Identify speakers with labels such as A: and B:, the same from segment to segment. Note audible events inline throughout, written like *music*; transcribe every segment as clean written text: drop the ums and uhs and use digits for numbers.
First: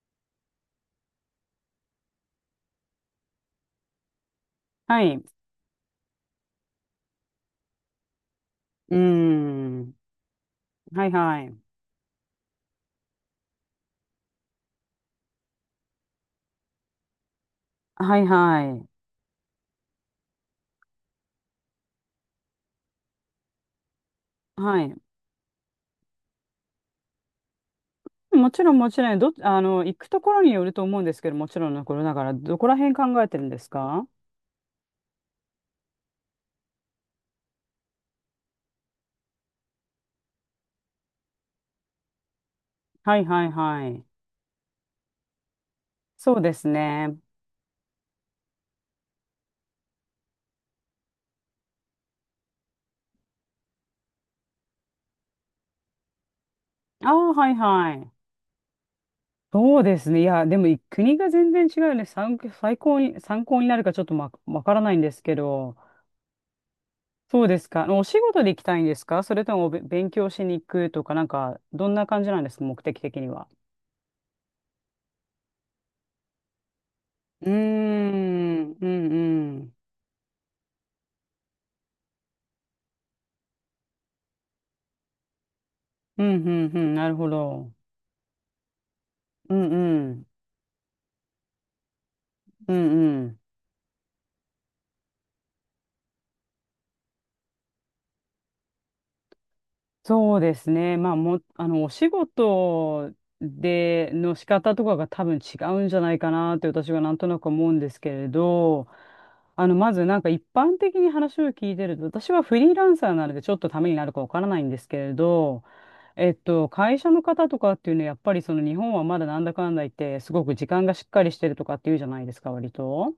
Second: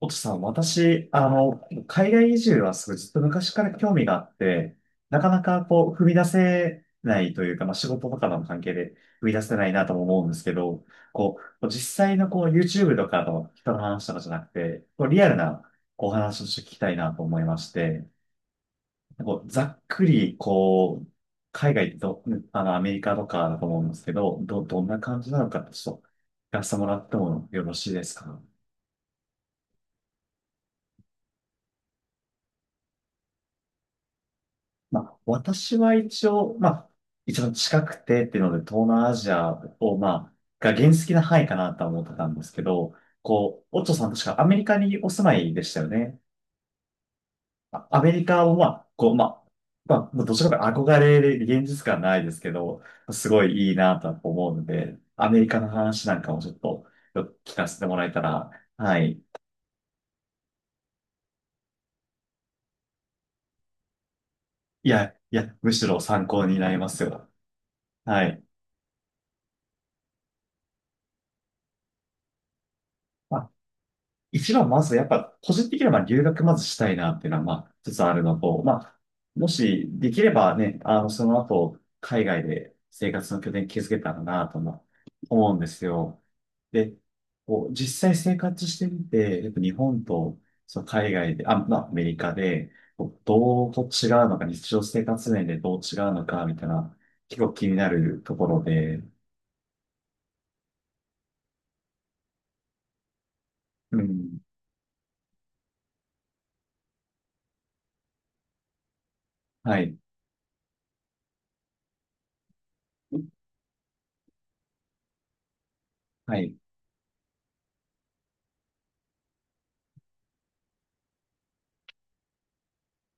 A: おとさん、私、海外移住はすごいずっと昔から興味があって、
B: はい。
A: な
B: う
A: かなか踏み出せないというか、まあ、仕事とかの関係で
B: ー
A: 踏み出せないな
B: ん。
A: とも思うんですけど、
B: はいはい。
A: 実際のYouTube とかの人の話とかじゃなくて、リアルなお話をして聞きたいなと思いまして、
B: はいはい。
A: ざっくり、海外と、アメリカとかだと思うんですけど、
B: は
A: どんな
B: い。
A: 感じなのか、ちょっと、聞かせてもらってもよろしいですか？
B: もちろんもちろん、どっ、あの、行くところによると思うんですけど、もちろんのことだから、どこら辺考えてるんですか？
A: まあ、私は一応、まあ、一番近くてっていうので、東南アジアを、まあ、が原始的な範囲かなとは思ってたんですけど、
B: はいはい
A: オッ
B: は
A: チョ
B: い。
A: さん確かアメリカにお住まいでしたよね。
B: そうですね。
A: まあアメリカを、まあ、まあ、まあ、もうどちらかというと憧れで現実感ないですけど、すごいいいなとは思うので、アメリカの話なんかもちょっと
B: あ
A: よ
B: あ、
A: く
B: はい
A: 聞かせて
B: は
A: もら
B: い。
A: えたら、はい。
B: そうですね。いや、でも国が全然違うよね。参考になるかちょっとわから
A: い
B: ないん
A: や、
B: ですけ
A: いや、む
B: ど、
A: しろ参考になりますよ。
B: そうですか？お仕
A: は
B: 事
A: い。
B: で行きたいんですか？それとも勉強しに行くとか、なんか、どんな感じなんですか、目的的には？
A: 一番まずやっぱ個人的にはまあ留学まずしたいなっていうのは
B: うー
A: まあ一つあるのと、
B: ん、
A: ま
B: う
A: あ
B: ん、
A: も
B: うん
A: しできればね、その後海外で生活の拠点築けたらなとも思うんです
B: う
A: よ。
B: ん、うん、うん、
A: で、
B: なるほど。
A: 実際生活してみて、やっ
B: う
A: ぱ
B: ん、
A: 日
B: う
A: 本
B: ん、
A: とその海外で、あ、まあアメリカ
B: う
A: で
B: ん、うん。
A: どう違うのか、日常生活面でどう違うのかみたいな結構気になるところで、
B: そうですね。まあ、も、あの、お仕事
A: う
B: での
A: ん、
B: 仕方とかが多分違うんじゃないかなって私はなんとなく思うんですけれど、
A: は
B: ま
A: い、
B: ずなんか一般的に話を聞いてると、私はフリーランサーなのでちょっとためになるかわからないんですけれど、
A: はい。
B: 会社の方とかっていうのはやっぱりその日本はまだなんだかんだ言って、すごく時間がしっかりしてるとかっていうじゃないですか、割と。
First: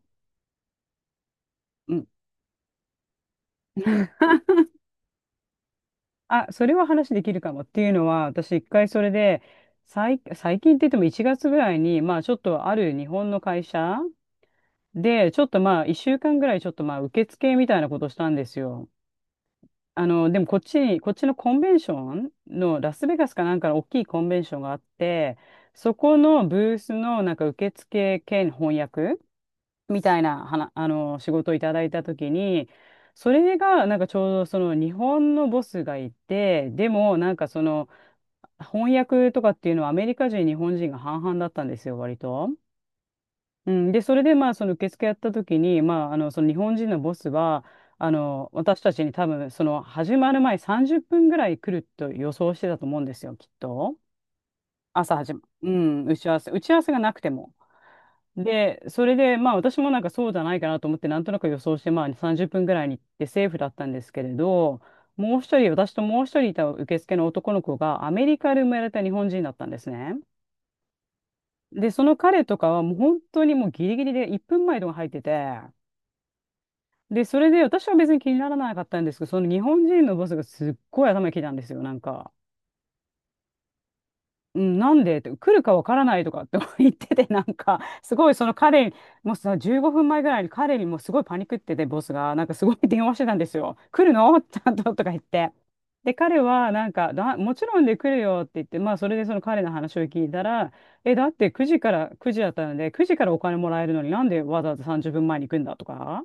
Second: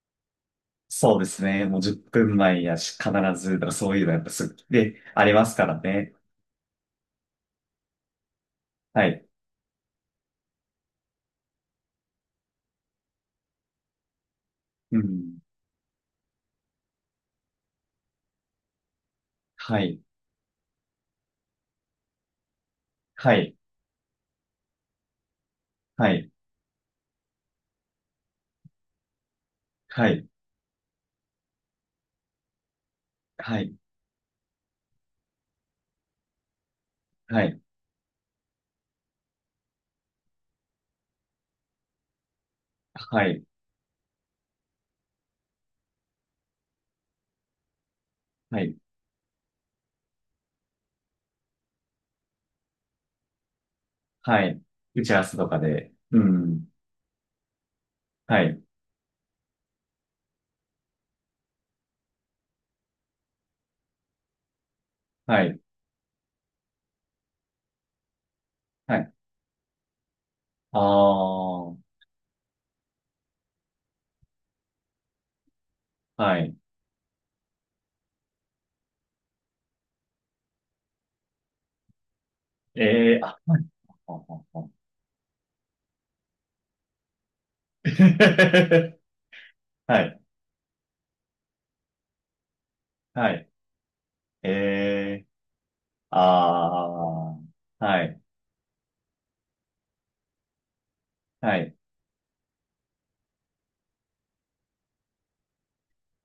A: そうですね。もう
B: う
A: 10
B: ん。
A: 分前やし、必ず、だからそういうのやっぱすぐで、ありますからね。
B: あ、それは話できるかもっていうのは、私一回そ
A: は
B: れ
A: い。
B: で、最近って言っても1月ぐらいに、まあちょっとある日本の会社
A: う
B: で、ち
A: ん。
B: ょっとまあ1週間ぐらいちょっとまあ受付みたいなことしたんですよ。
A: はい。
B: でもこっちのコンベンションのラスベガ
A: は
B: スかな
A: い。
B: んかの大きいコンベンションがあって、そ
A: は
B: こ
A: い。
B: のブースのなんか受付兼翻訳み
A: は
B: たい
A: い。
B: な、はな、あの、仕事をいただいたときに、それ
A: はい。
B: が、なんかちょうどその日本のボスがいて、でも、なん
A: は
B: か
A: い。
B: 翻訳とかっていうのはアメリカ人、日本人が半々だったんですよ、割と。
A: はい。
B: うん、で、それでまあ、その受付やったときに、まあ、その日本人のボスは、
A: はい。
B: 私たちに多分、その始まる前30分ぐらい来ると予想してたと思うんですよ、きっと。
A: はい。打ち
B: 朝
A: 合わ
B: 始
A: せ
B: ま
A: とか
B: う
A: で。
B: ん。打
A: う
B: ち合わせ。打
A: ん。
B: ち合わせがなくても。
A: はい。
B: で、それで、まあ私もなんかそうじゃないかなと思って、なんとなく予想して、まあ30分ぐらいに行ってセーフだったんですけれど、もう
A: は
B: 一
A: い。
B: 人、私ともう一人いた受付の男の子がアメリカで生まれ
A: は
B: た日
A: い。
B: 本人だったんですね。
A: あ
B: で、
A: あ。
B: その彼とかはもう本当にもうギリギリで1分前とか入ってて、
A: はい。
B: で、それで私は別に気にならなかったんですけど、その日本人のボスがすっごい頭にきたんですよ、なんか。
A: ええー、あ、はい。*laughs* あ
B: う
A: あ
B: ん、
A: あ
B: なんでって来るかわからないとかって *laughs* 言ってて、なんかすごいその彼に、もうさ15
A: あ *laughs* は
B: 分
A: い。
B: 前ぐらいに彼にもうすごいパニックってて、ボスがなんかすごい電話して
A: は
B: たんで
A: い。
B: すよ、来るの
A: え
B: ちゃんととか言っ
A: えー、
B: て。で、彼は
A: あ
B: なんかだもちろ
A: あ。
B: んで
A: は
B: 来る
A: い。
B: よって言って、まあそれでその彼の話を聞いたら、え、だって
A: は
B: 9
A: い。
B: 時から9時だったので9時からお金もらえるのになんでわざわざ30分前に行くんだとか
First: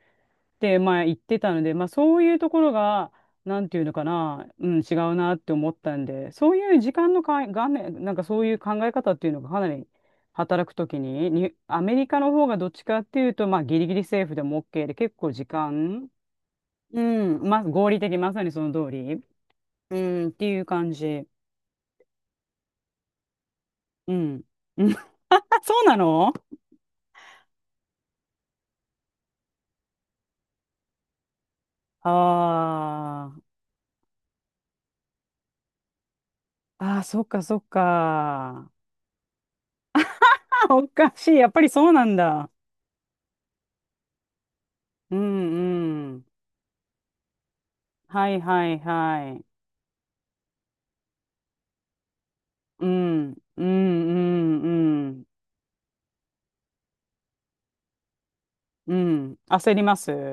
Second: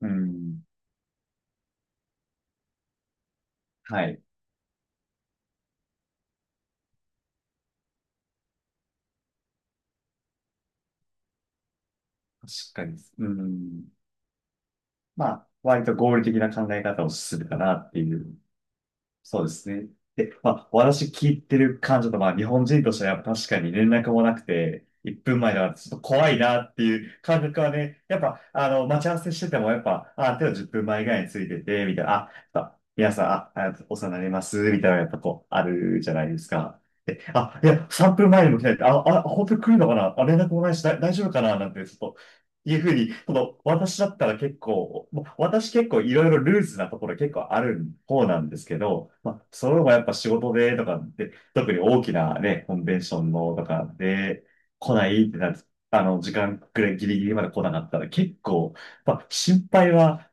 A: うん。
B: まあ言ってたので、まあそういうところが、なんていうの
A: は
B: か
A: い。
B: な、うん、違うなって思ったんで、そういう時間のかい、画面、なんかそういう考え方っていうのがかなり働くときに、アメリカの方がどっ
A: 確
B: ち
A: か
B: か
A: に。
B: ってい
A: う
B: うと、まあギ
A: ん。
B: リギリセーフでも OK で、結
A: ま
B: 構時
A: あ、割と
B: 間、
A: 合理的な考え
B: う
A: 方をす
B: ん、
A: るか
B: まあ
A: な
B: 合
A: って
B: 理
A: い
B: 的、ま
A: う。
B: さにその通り、
A: そうですね。
B: うん、っ
A: で、
B: て
A: ま
B: いう
A: あ、
B: 感
A: 私
B: じ。
A: 聞いてる感じだと、まあ、日本人としてはやっぱ確かに連絡
B: う
A: もなく
B: ん。う
A: て、
B: ん。
A: 1分前
B: *laughs*
A: だから
B: そう
A: ち
B: な
A: ょっと怖
B: の？
A: いなっていう感覚はね、やっぱ、待ち合わせしてても、やっぱ、あ、手を10分前ぐらいについてて、みたい
B: あ
A: な、あ、やっぱ皆さん、
B: ー
A: あ、あお世話になります、みたいな、やっぱあるじゃないですか。
B: あー、
A: で、
B: そっかそ
A: あ、
B: っ
A: いや、3分前にも来な
B: か。
A: いって、あ、本当に来るのかなあ、連絡も
B: *laughs*
A: ないし、
B: おか
A: 大丈
B: し
A: 夫
B: い。
A: か
B: やっ
A: な
B: ぱ
A: な
B: り
A: んて、
B: そ
A: ち
B: う
A: ょっ
B: な
A: と
B: んだ。
A: いうふうに、私だったら結構、
B: う
A: もう私結構
B: んう
A: い
B: ん。
A: ろいろルーズなところ結構ある方
B: はい
A: なんで
B: は
A: すけ
B: い
A: ど、
B: は
A: ま
B: い。
A: あ、それもやっぱ仕事でとかで、特に大きなね、コン
B: う
A: ベンショ
B: ん、う
A: ン
B: ん、
A: の
B: う
A: とかで
B: ん、
A: 来
B: う
A: な
B: ん、
A: いってなる、時間くらいギリギリまで来なかったら結構、
B: う
A: まあ、
B: ん。
A: 心
B: 焦り
A: 配
B: ます。
A: は、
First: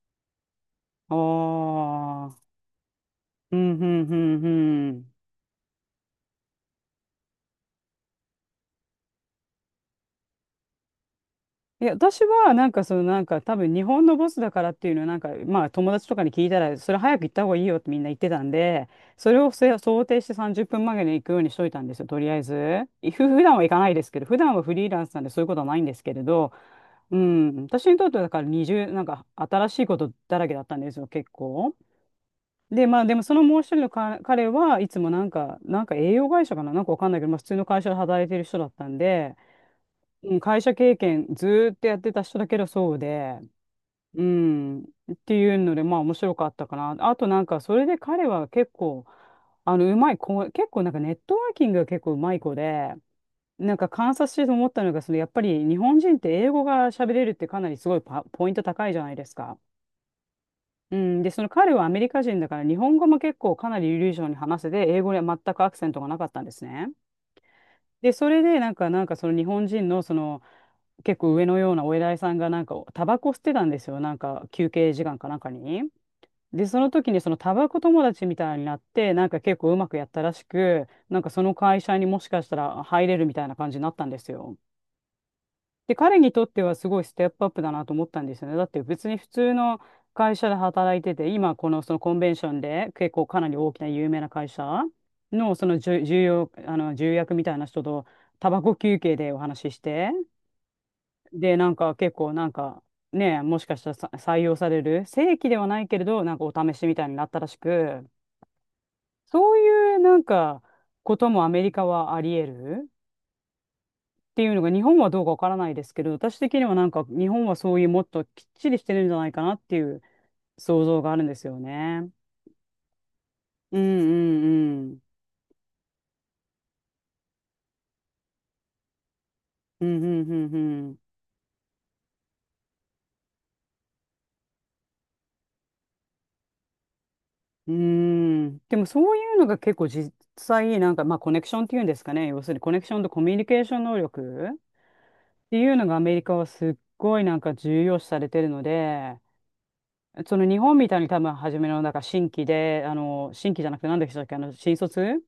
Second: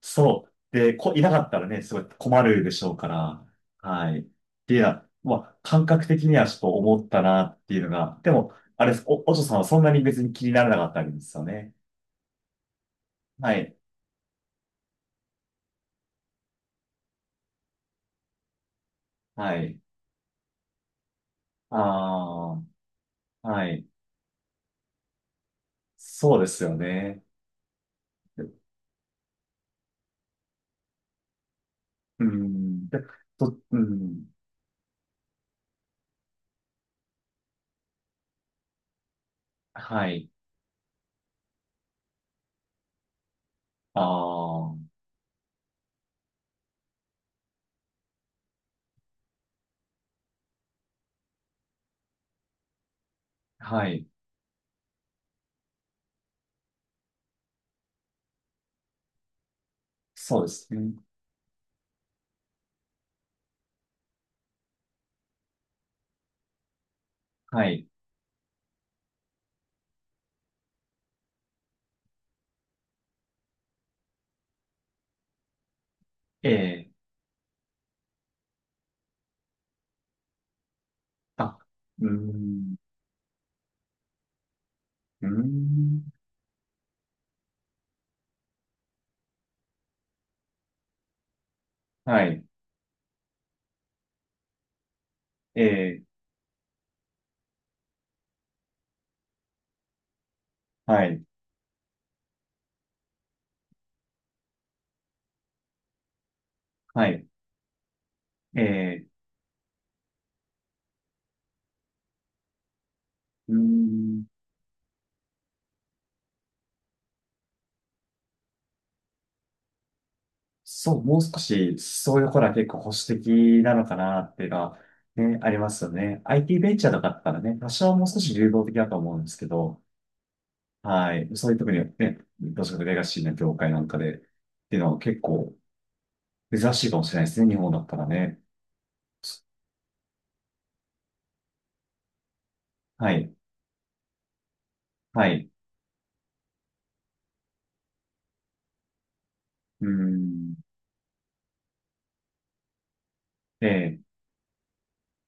A: そう。で、
B: お
A: いなかったらね、すごい
B: ー。
A: 困るでしょうから、
B: うん、うん、う
A: はい。っ
B: ん、
A: ていうの
B: う
A: は、
B: ん。
A: まあ、感覚的にはちょっと思ったなっていうのが、でも、あれです、お嬢さんはそんなに別に気にならなかったわけですよね。
B: いや、私は、なんか、その、なんか、
A: は
B: 多分、
A: い。
B: 日本のボスだからっていうのは、なんか、まあ、友達とかに聞いたら、それ早く行った方がいいよってみんな言ってたんで、それを
A: はい。
B: 想定して30分前に行くようにしとい
A: あ
B: たんですよ、とりあえず。普
A: あ、
B: 段は
A: は
B: 行か
A: い。
B: ないですけど、普段はフリーランスなんでそういうことはないんですけれ
A: そうで
B: ど、
A: すよ
B: う
A: ね。
B: ん、私にとってはだから20、なんか新しいことだらけだったんですよ、結構。
A: う
B: で、
A: ん。で、
B: まあでもそのもう一人
A: う
B: のか
A: ん。
B: 彼はいつもなんか栄養会社かな、なんかわかんないけど、まあ普通の会社で働いてる人だったんで、
A: はい。
B: うん、会社経験ずーっとやってた人だけどそうで、
A: あ
B: う
A: あ、
B: ん、っていうので、まあ面白かったかな。あとなんか、それで彼は結構、うまい子、結構なんかネットワーキングが結構うまい子で、なん
A: は
B: か
A: い。
B: 観察してて思ったのが、そのやっぱり日本人って英語が喋れるってかなりすごいポイント高いじゃないですか。
A: そうですね。
B: うん、で、その彼はアメリカ人だから、日本語も結構かなり流暢に話せて、英語には全くアクセントがなかったんですね。
A: はい。
B: で、それで、なんかその日本人の、結構上のようなお偉いさんが、なんか、タバコ吸ってたんですよ。なんか、休憩時間かなんかに。
A: え
B: で、その
A: え、
B: 時に、そのタバコ友達みたいになって、なんか結構うまくやったらしく、なんかその
A: あ、
B: 会社に
A: う
B: もしかした
A: ん。
B: ら入れるみたいな感じになったんですよ。
A: う
B: で、
A: ん。
B: 彼にとってはすごいステップアップだなと思ったんですよね。だって別に普通の会社で働いてて、今このそのコン
A: は
B: ベンシ
A: い。
B: ョンで結構かなり大きな有名な会社の
A: え
B: その重
A: え、
B: 重要、あの重役みたいな人とタバコ休憩でお話しして、
A: はい。
B: で、なんか結構なんかね、もしかしたらさ採用される、正規ではないけれど、なんかお試しみた
A: は
B: いにな
A: い。
B: ったらしく、
A: ええ、
B: そういうなんかこともアメリカはあり得る。
A: うん。
B: っていうのが日本はどうかわからないですけど、私的にはなんか日本はそういうもっときっちりしてるんじゃないかなっていう想
A: そ
B: 像
A: う、
B: があ
A: も
B: る
A: う
B: んで
A: 少
B: すよ
A: し、
B: ね。
A: そういうとこら結構保守的な
B: うん
A: のかなって
B: う
A: いうのは、
B: んうん。
A: ね、ありますよね。IT ベンチャーとかだったらね、多少もう少し流動的だと思うんですけど、
B: うんうんうん
A: はい。そういう特にね、どちらかレガシーな業界なんかで、っていうのは結構珍しいかもしれないですね。日本
B: う
A: だったらね。
B: ん。うーん。でもそういうのが結構実際なんかまあコネクションっていうんですかね。要するにコネクションと
A: は
B: コミ
A: い。
B: ュニケーション能力っ
A: はい。
B: ていうのがアメリカはすっごいなんか重要視されてるので、
A: うー
B: その
A: ん。
B: 日本みたいに多分初めのなんか新規で、新規じ
A: え
B: ゃなくて何
A: え。
B: でしたっけ、新卒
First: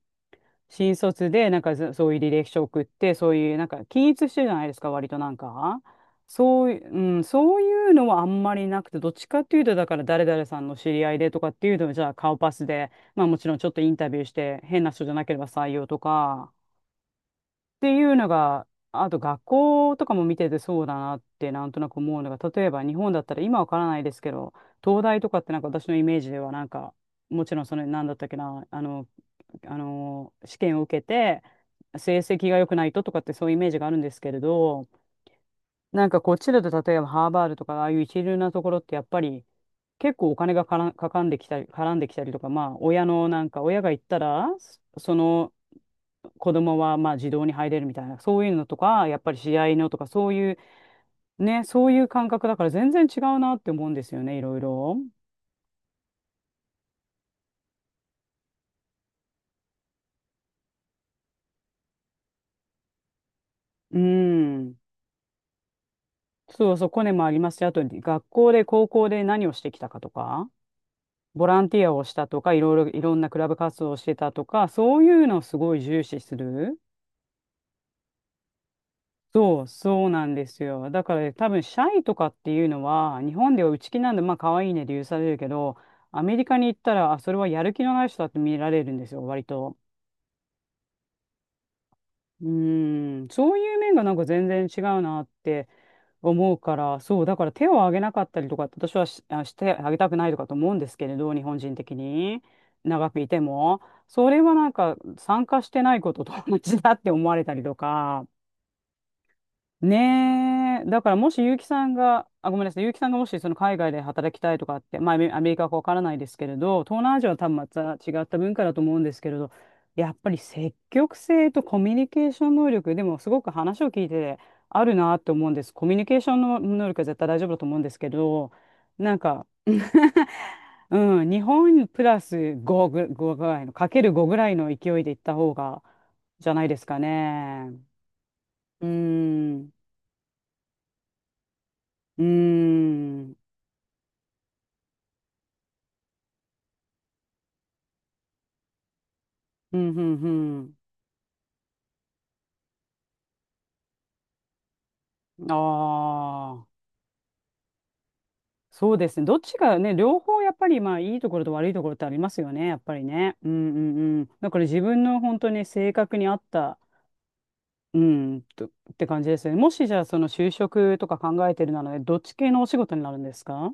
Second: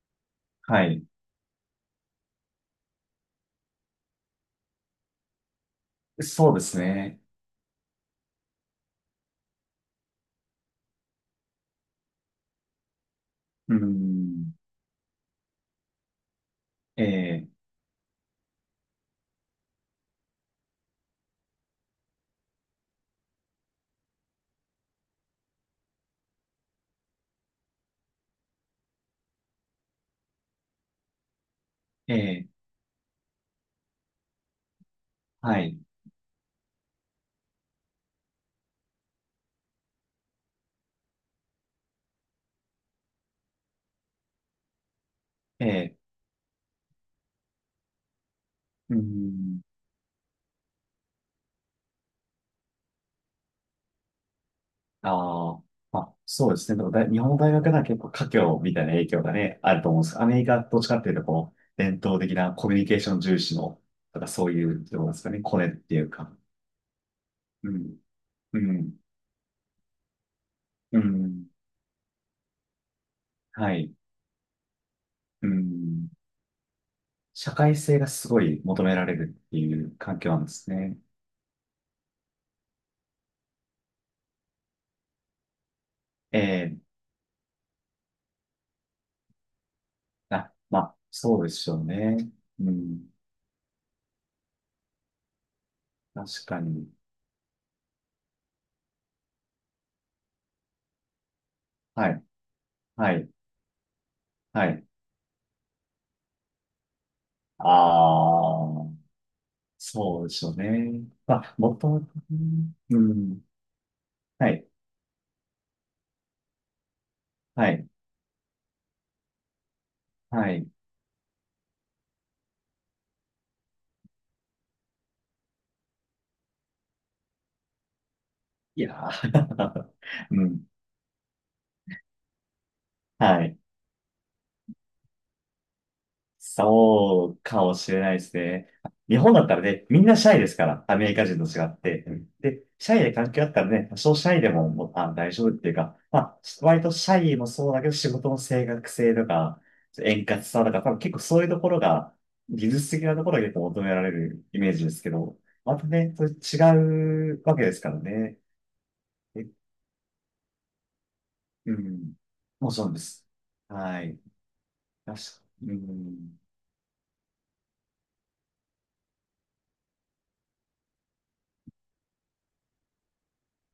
A: は
B: 新
A: い。
B: 卒で、なんかそういう履歴書送って、そういう、なんか均一してるじゃないですか、割となんか。
A: そうで
B: そう
A: す
B: いう、
A: ね。
B: そういうのはあんまりなくて、どっちかっていうと、だから誰々さんの知り合いでとかっていうのはじゃあ顔パスで、まあもちろんちょっ
A: うー
B: とインタビューし
A: ん。
B: て、変な人じゃなければ採用とか
A: ええ。
B: っていうのが、あと学校とかも見ててそうだなってなんとなく思うのが、例えば日本だったら今わからないですけど、東大とかって私のイメージではもちろんその、なんだったっけな、あの、あの、試験を受けて、
A: え
B: 成
A: え。
B: 績が良くないととかってそういうイメージがあるんですけれど、
A: はい。
B: こっちだと例えばハーバードとかああいう一流なところってやっぱり結構お金がからかかんできたり、絡んできたりとか、まあ親のなんか親が行ったら、その
A: ええ。
B: 子供はまあ児童に入れるみたいな、そういうのと
A: うー
B: か、やっぱり試
A: ん。
B: 合のとか、そういうね、そういう感覚だから全然違うなって思うんですよね、いろいろ。
A: ああ。まあ、そうですね。でも日本の大学では結構華僑みたいな影響がね、あると思うんです。アメリカどっちかっていうと、伝統的なコミュニケーション重視の、
B: う
A: とかそうい
B: ん。
A: う、どうなんですかね、コネっていうか。
B: そうそう、コネもありますし、
A: う
B: あと
A: ん。
B: 学校
A: う
B: で、高
A: ん。
B: 校で何をしてきたかとか。
A: う
B: ボ
A: ん。
B: ランティアをしたとか、いろいろ、いろんなクラブ
A: は
B: 活動
A: い。
B: をしてたとか、そういうのを
A: う
B: すごい重
A: ん。
B: 視する。
A: 社会性がすごい求められるって
B: そう、
A: いう
B: そう
A: 環
B: な
A: 境
B: ん
A: なん
B: で
A: で
B: す
A: す
B: よ。
A: ね。
B: だから多分、シャイとかっていうのは、日本では内気なんで、まあ、可愛いねで許されるけど、アメリカに行
A: ええ
B: ったら、あ、それはやる気のない人だって見られるんですよ、割と。
A: あ、まあ、そうでしょうね。
B: う
A: うん。
B: ーん、そういう面が全然違うなって
A: 確
B: 思う
A: か
B: か
A: に。
B: ら、そう、だから手を挙げなかったりとか私はし、あ、してあげたくないとかと思うんですけれど、日本人的
A: はい。
B: に、長
A: は
B: くい
A: い。
B: ても、それは
A: はい。
B: 参加してないことと同じだって思われたりとか、
A: ああ、そうでしょう
B: ねえ。だ
A: ね。
B: からも
A: ま
B: し
A: あ、
B: 結城
A: も
B: さ
A: と
B: ん
A: もと、
B: が、あ、ごめんなさい。結城
A: う
B: さんがもし
A: ん。
B: その海外で働き
A: は
B: たい
A: い。
B: とかって、まあアメリカかわからないですけれど、東南アジアは多分ま
A: はい。
B: た違った文化だと思うんですけれど、やっぱり
A: はい。
B: 積極性とコミュニケーション能力、でもすごく話を聞いてあるなって思うんです。コミュニケーションの能力は絶対大丈夫だと思うんですけど、
A: いや
B: なんか *laughs*
A: ー *laughs* うん。
B: うん、日本プラス5ぐ
A: はい。
B: らいの、かける5ぐらいの勢いでいった方が、じゃないですか
A: そうか
B: ね。
A: もしれないですね。
B: う
A: 日本だったら
B: ん。
A: ね、みんなシャイですから、アメリカ人と違って。う
B: うー
A: んで、シャイで関
B: ん。
A: 係あったらね、多少シャイでも、もう大丈夫っていうか、まあ、割とシャイもそうだけど、仕事の正確性とか、
B: うん、
A: 円
B: う
A: 滑さと
B: ん、
A: か、多分結構そういうところが、技術的なところが結構求められるイメージですけど、
B: うん。
A: またね、それ
B: ああ、
A: 違うわけですからね。
B: そうですね。どっ
A: え
B: ちがね、両方やっぱり、まあ、いいところと悪い
A: う
B: ところってあ
A: ん。
B: りますよね、
A: もう
B: やっ
A: そう
B: ぱ
A: で
B: り
A: す。
B: ね。うん、うん、
A: はい。
B: うん。だから自分
A: 確
B: の本
A: か
B: 当に
A: う
B: 性格に合
A: ん。
B: った、って感じですよね。もしじゃあ、その就職とか考えてるならね、どっち系のお仕事になるんですか？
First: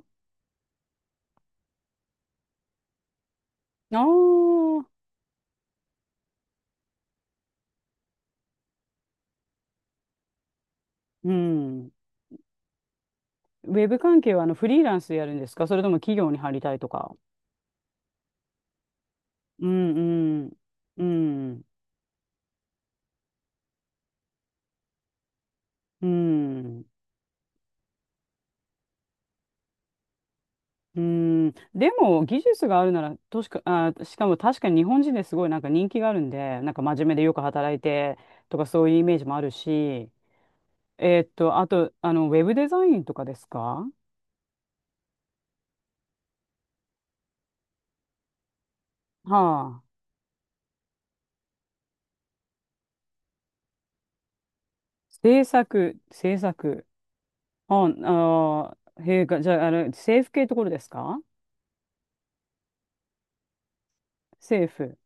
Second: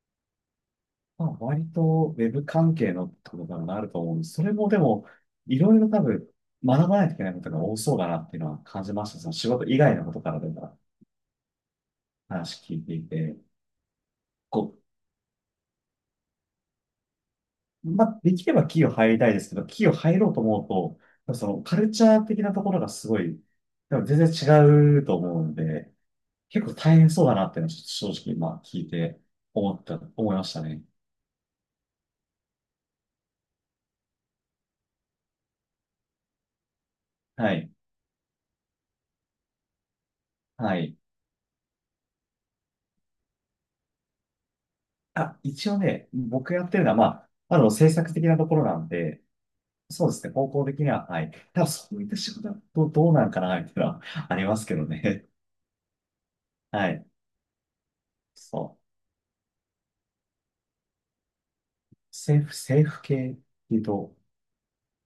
A: まあ、割とウェブ関係のってことになる
B: あ
A: と
B: あ
A: 思うんです。それもで
B: ー、
A: も、いろいろ多分学ばないといけないことが多そうだなっていうのは感じました。その仕事以外のことからでも
B: うん。
A: 話聞いていて。
B: ウェブ関係はあのフ
A: こ
B: リーランスでやるんですか？それとも企業に入りたいとか。
A: まあ、できれば企業入りたいですけど、
B: う
A: 企業入ろうと
B: ん、うん、
A: 思う
B: う
A: と、その
B: ん、
A: カルチャー的なところがすごい、でも全然違うと思うので、
B: う
A: 結構
B: ん。
A: 大変そうだなっていうのはちょっと正直、まあ、聞いて思いましたね。
B: うーん、でも技術があるなら、としか、あしかも確かに日本人ですごい人気があるんで、真面目でよく
A: はい。
B: 働いてとかそういうイメージもあるし、
A: はい。
B: えーっと、あと、あの、ウェブデザインとかですか？
A: あ、一応ね、僕やってるのは、まあ、制作的なところなんで、
B: はあ。
A: そうですね、方向的には、はい。ただ、そういった仕事だとどうなんかな、みたいなのはありますけどね。
B: 制作、制
A: *laughs*
B: 作。
A: はい。
B: あ、
A: そう。
B: あーへえ、がじゃあ、あれ、政府系ところですか？
A: 政府系っていうと、
B: 政府、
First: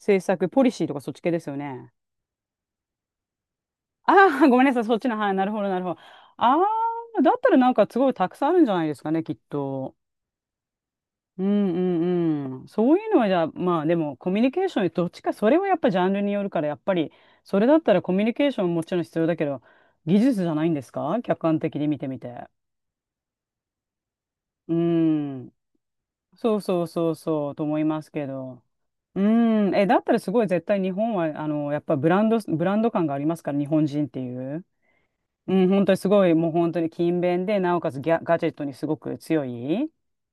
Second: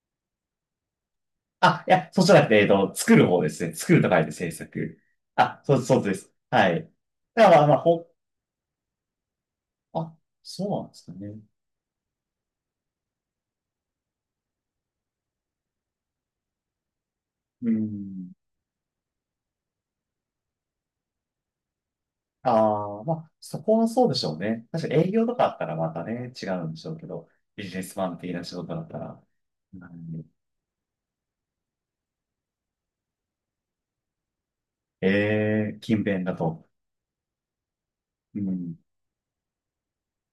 B: 政策、ポリシーとかそっち系ですよ
A: あ、い
B: ね。
A: や、そうじゃなくて、作る方ですね。作ると
B: あ
A: 書い
B: あ、
A: て
B: *laughs*
A: 制
B: ごめんなさい、そっ
A: 作。
B: ちの、はい、なるほ
A: あ、
B: ど、なるほど。
A: そうです。
B: あ
A: はい。
B: あ、だっ
A: だ
B: た
A: か
B: ら
A: ら、
B: なん
A: まあ、
B: かすごいたくさんあるんじゃないですかね、きっと。
A: あ、そうなんですかね。
B: うんうんうん。そういうのはじゃあ、まあでもコミュニケーション、どっちか、それはやっぱジャンルによるから、やっぱり、それ
A: う
B: だったらコミュ
A: ん。
B: ニケーションもちろん必要だけど、技術じゃないんですか、客観的に見てみて。
A: ああ、まあ、そこはそうでしょうね。
B: う
A: 確かに営業とか
B: ん。
A: あったらまたね、違
B: そう
A: うんで
B: そう
A: しょうけ
B: そう
A: ど、
B: そう、と
A: ビジ
B: 思
A: ネ
B: い
A: ス
B: ます
A: マン
B: け
A: 的な仕
B: ど。
A: 事だった
B: う
A: ら、
B: ん。
A: う
B: え、だったらすごい絶対日本は、あの、やっぱブランド感がありますから、日本人っていう。
A: え
B: うん、
A: えー
B: 本当に
A: 勤
B: す
A: 勉
B: ごい、
A: だ
B: もう
A: と。
B: 本当に勤勉で、なおかつガ
A: う
B: ジェットに
A: ん、
B: すごく強い。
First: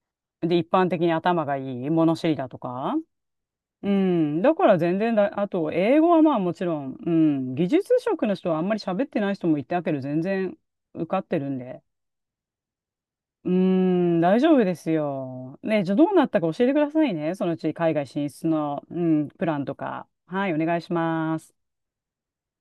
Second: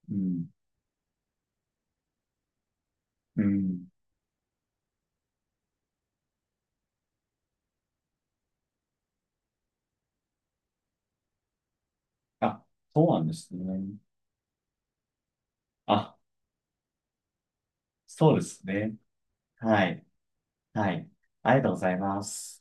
A: うん、
B: で、一般的に頭がいい、物知りだとか。
A: うん。
B: うん、だから全然だ、あと、英語はまあもちろん、うん、技術職の人はあんまり喋ってない人もいたけど、全然受かってるんで。
A: あ、そうなんで
B: うー
A: すね。
B: ん、大丈夫ですよ。ね、じゃあどう
A: あ、
B: なったか教えてくださいね。そのうち海外進
A: そうで
B: 出
A: す
B: の、
A: ね。
B: うん、プランと
A: はい、
B: か。はい、お願い
A: は
B: し
A: い。
B: ま
A: あ
B: す。
A: りがとうございます。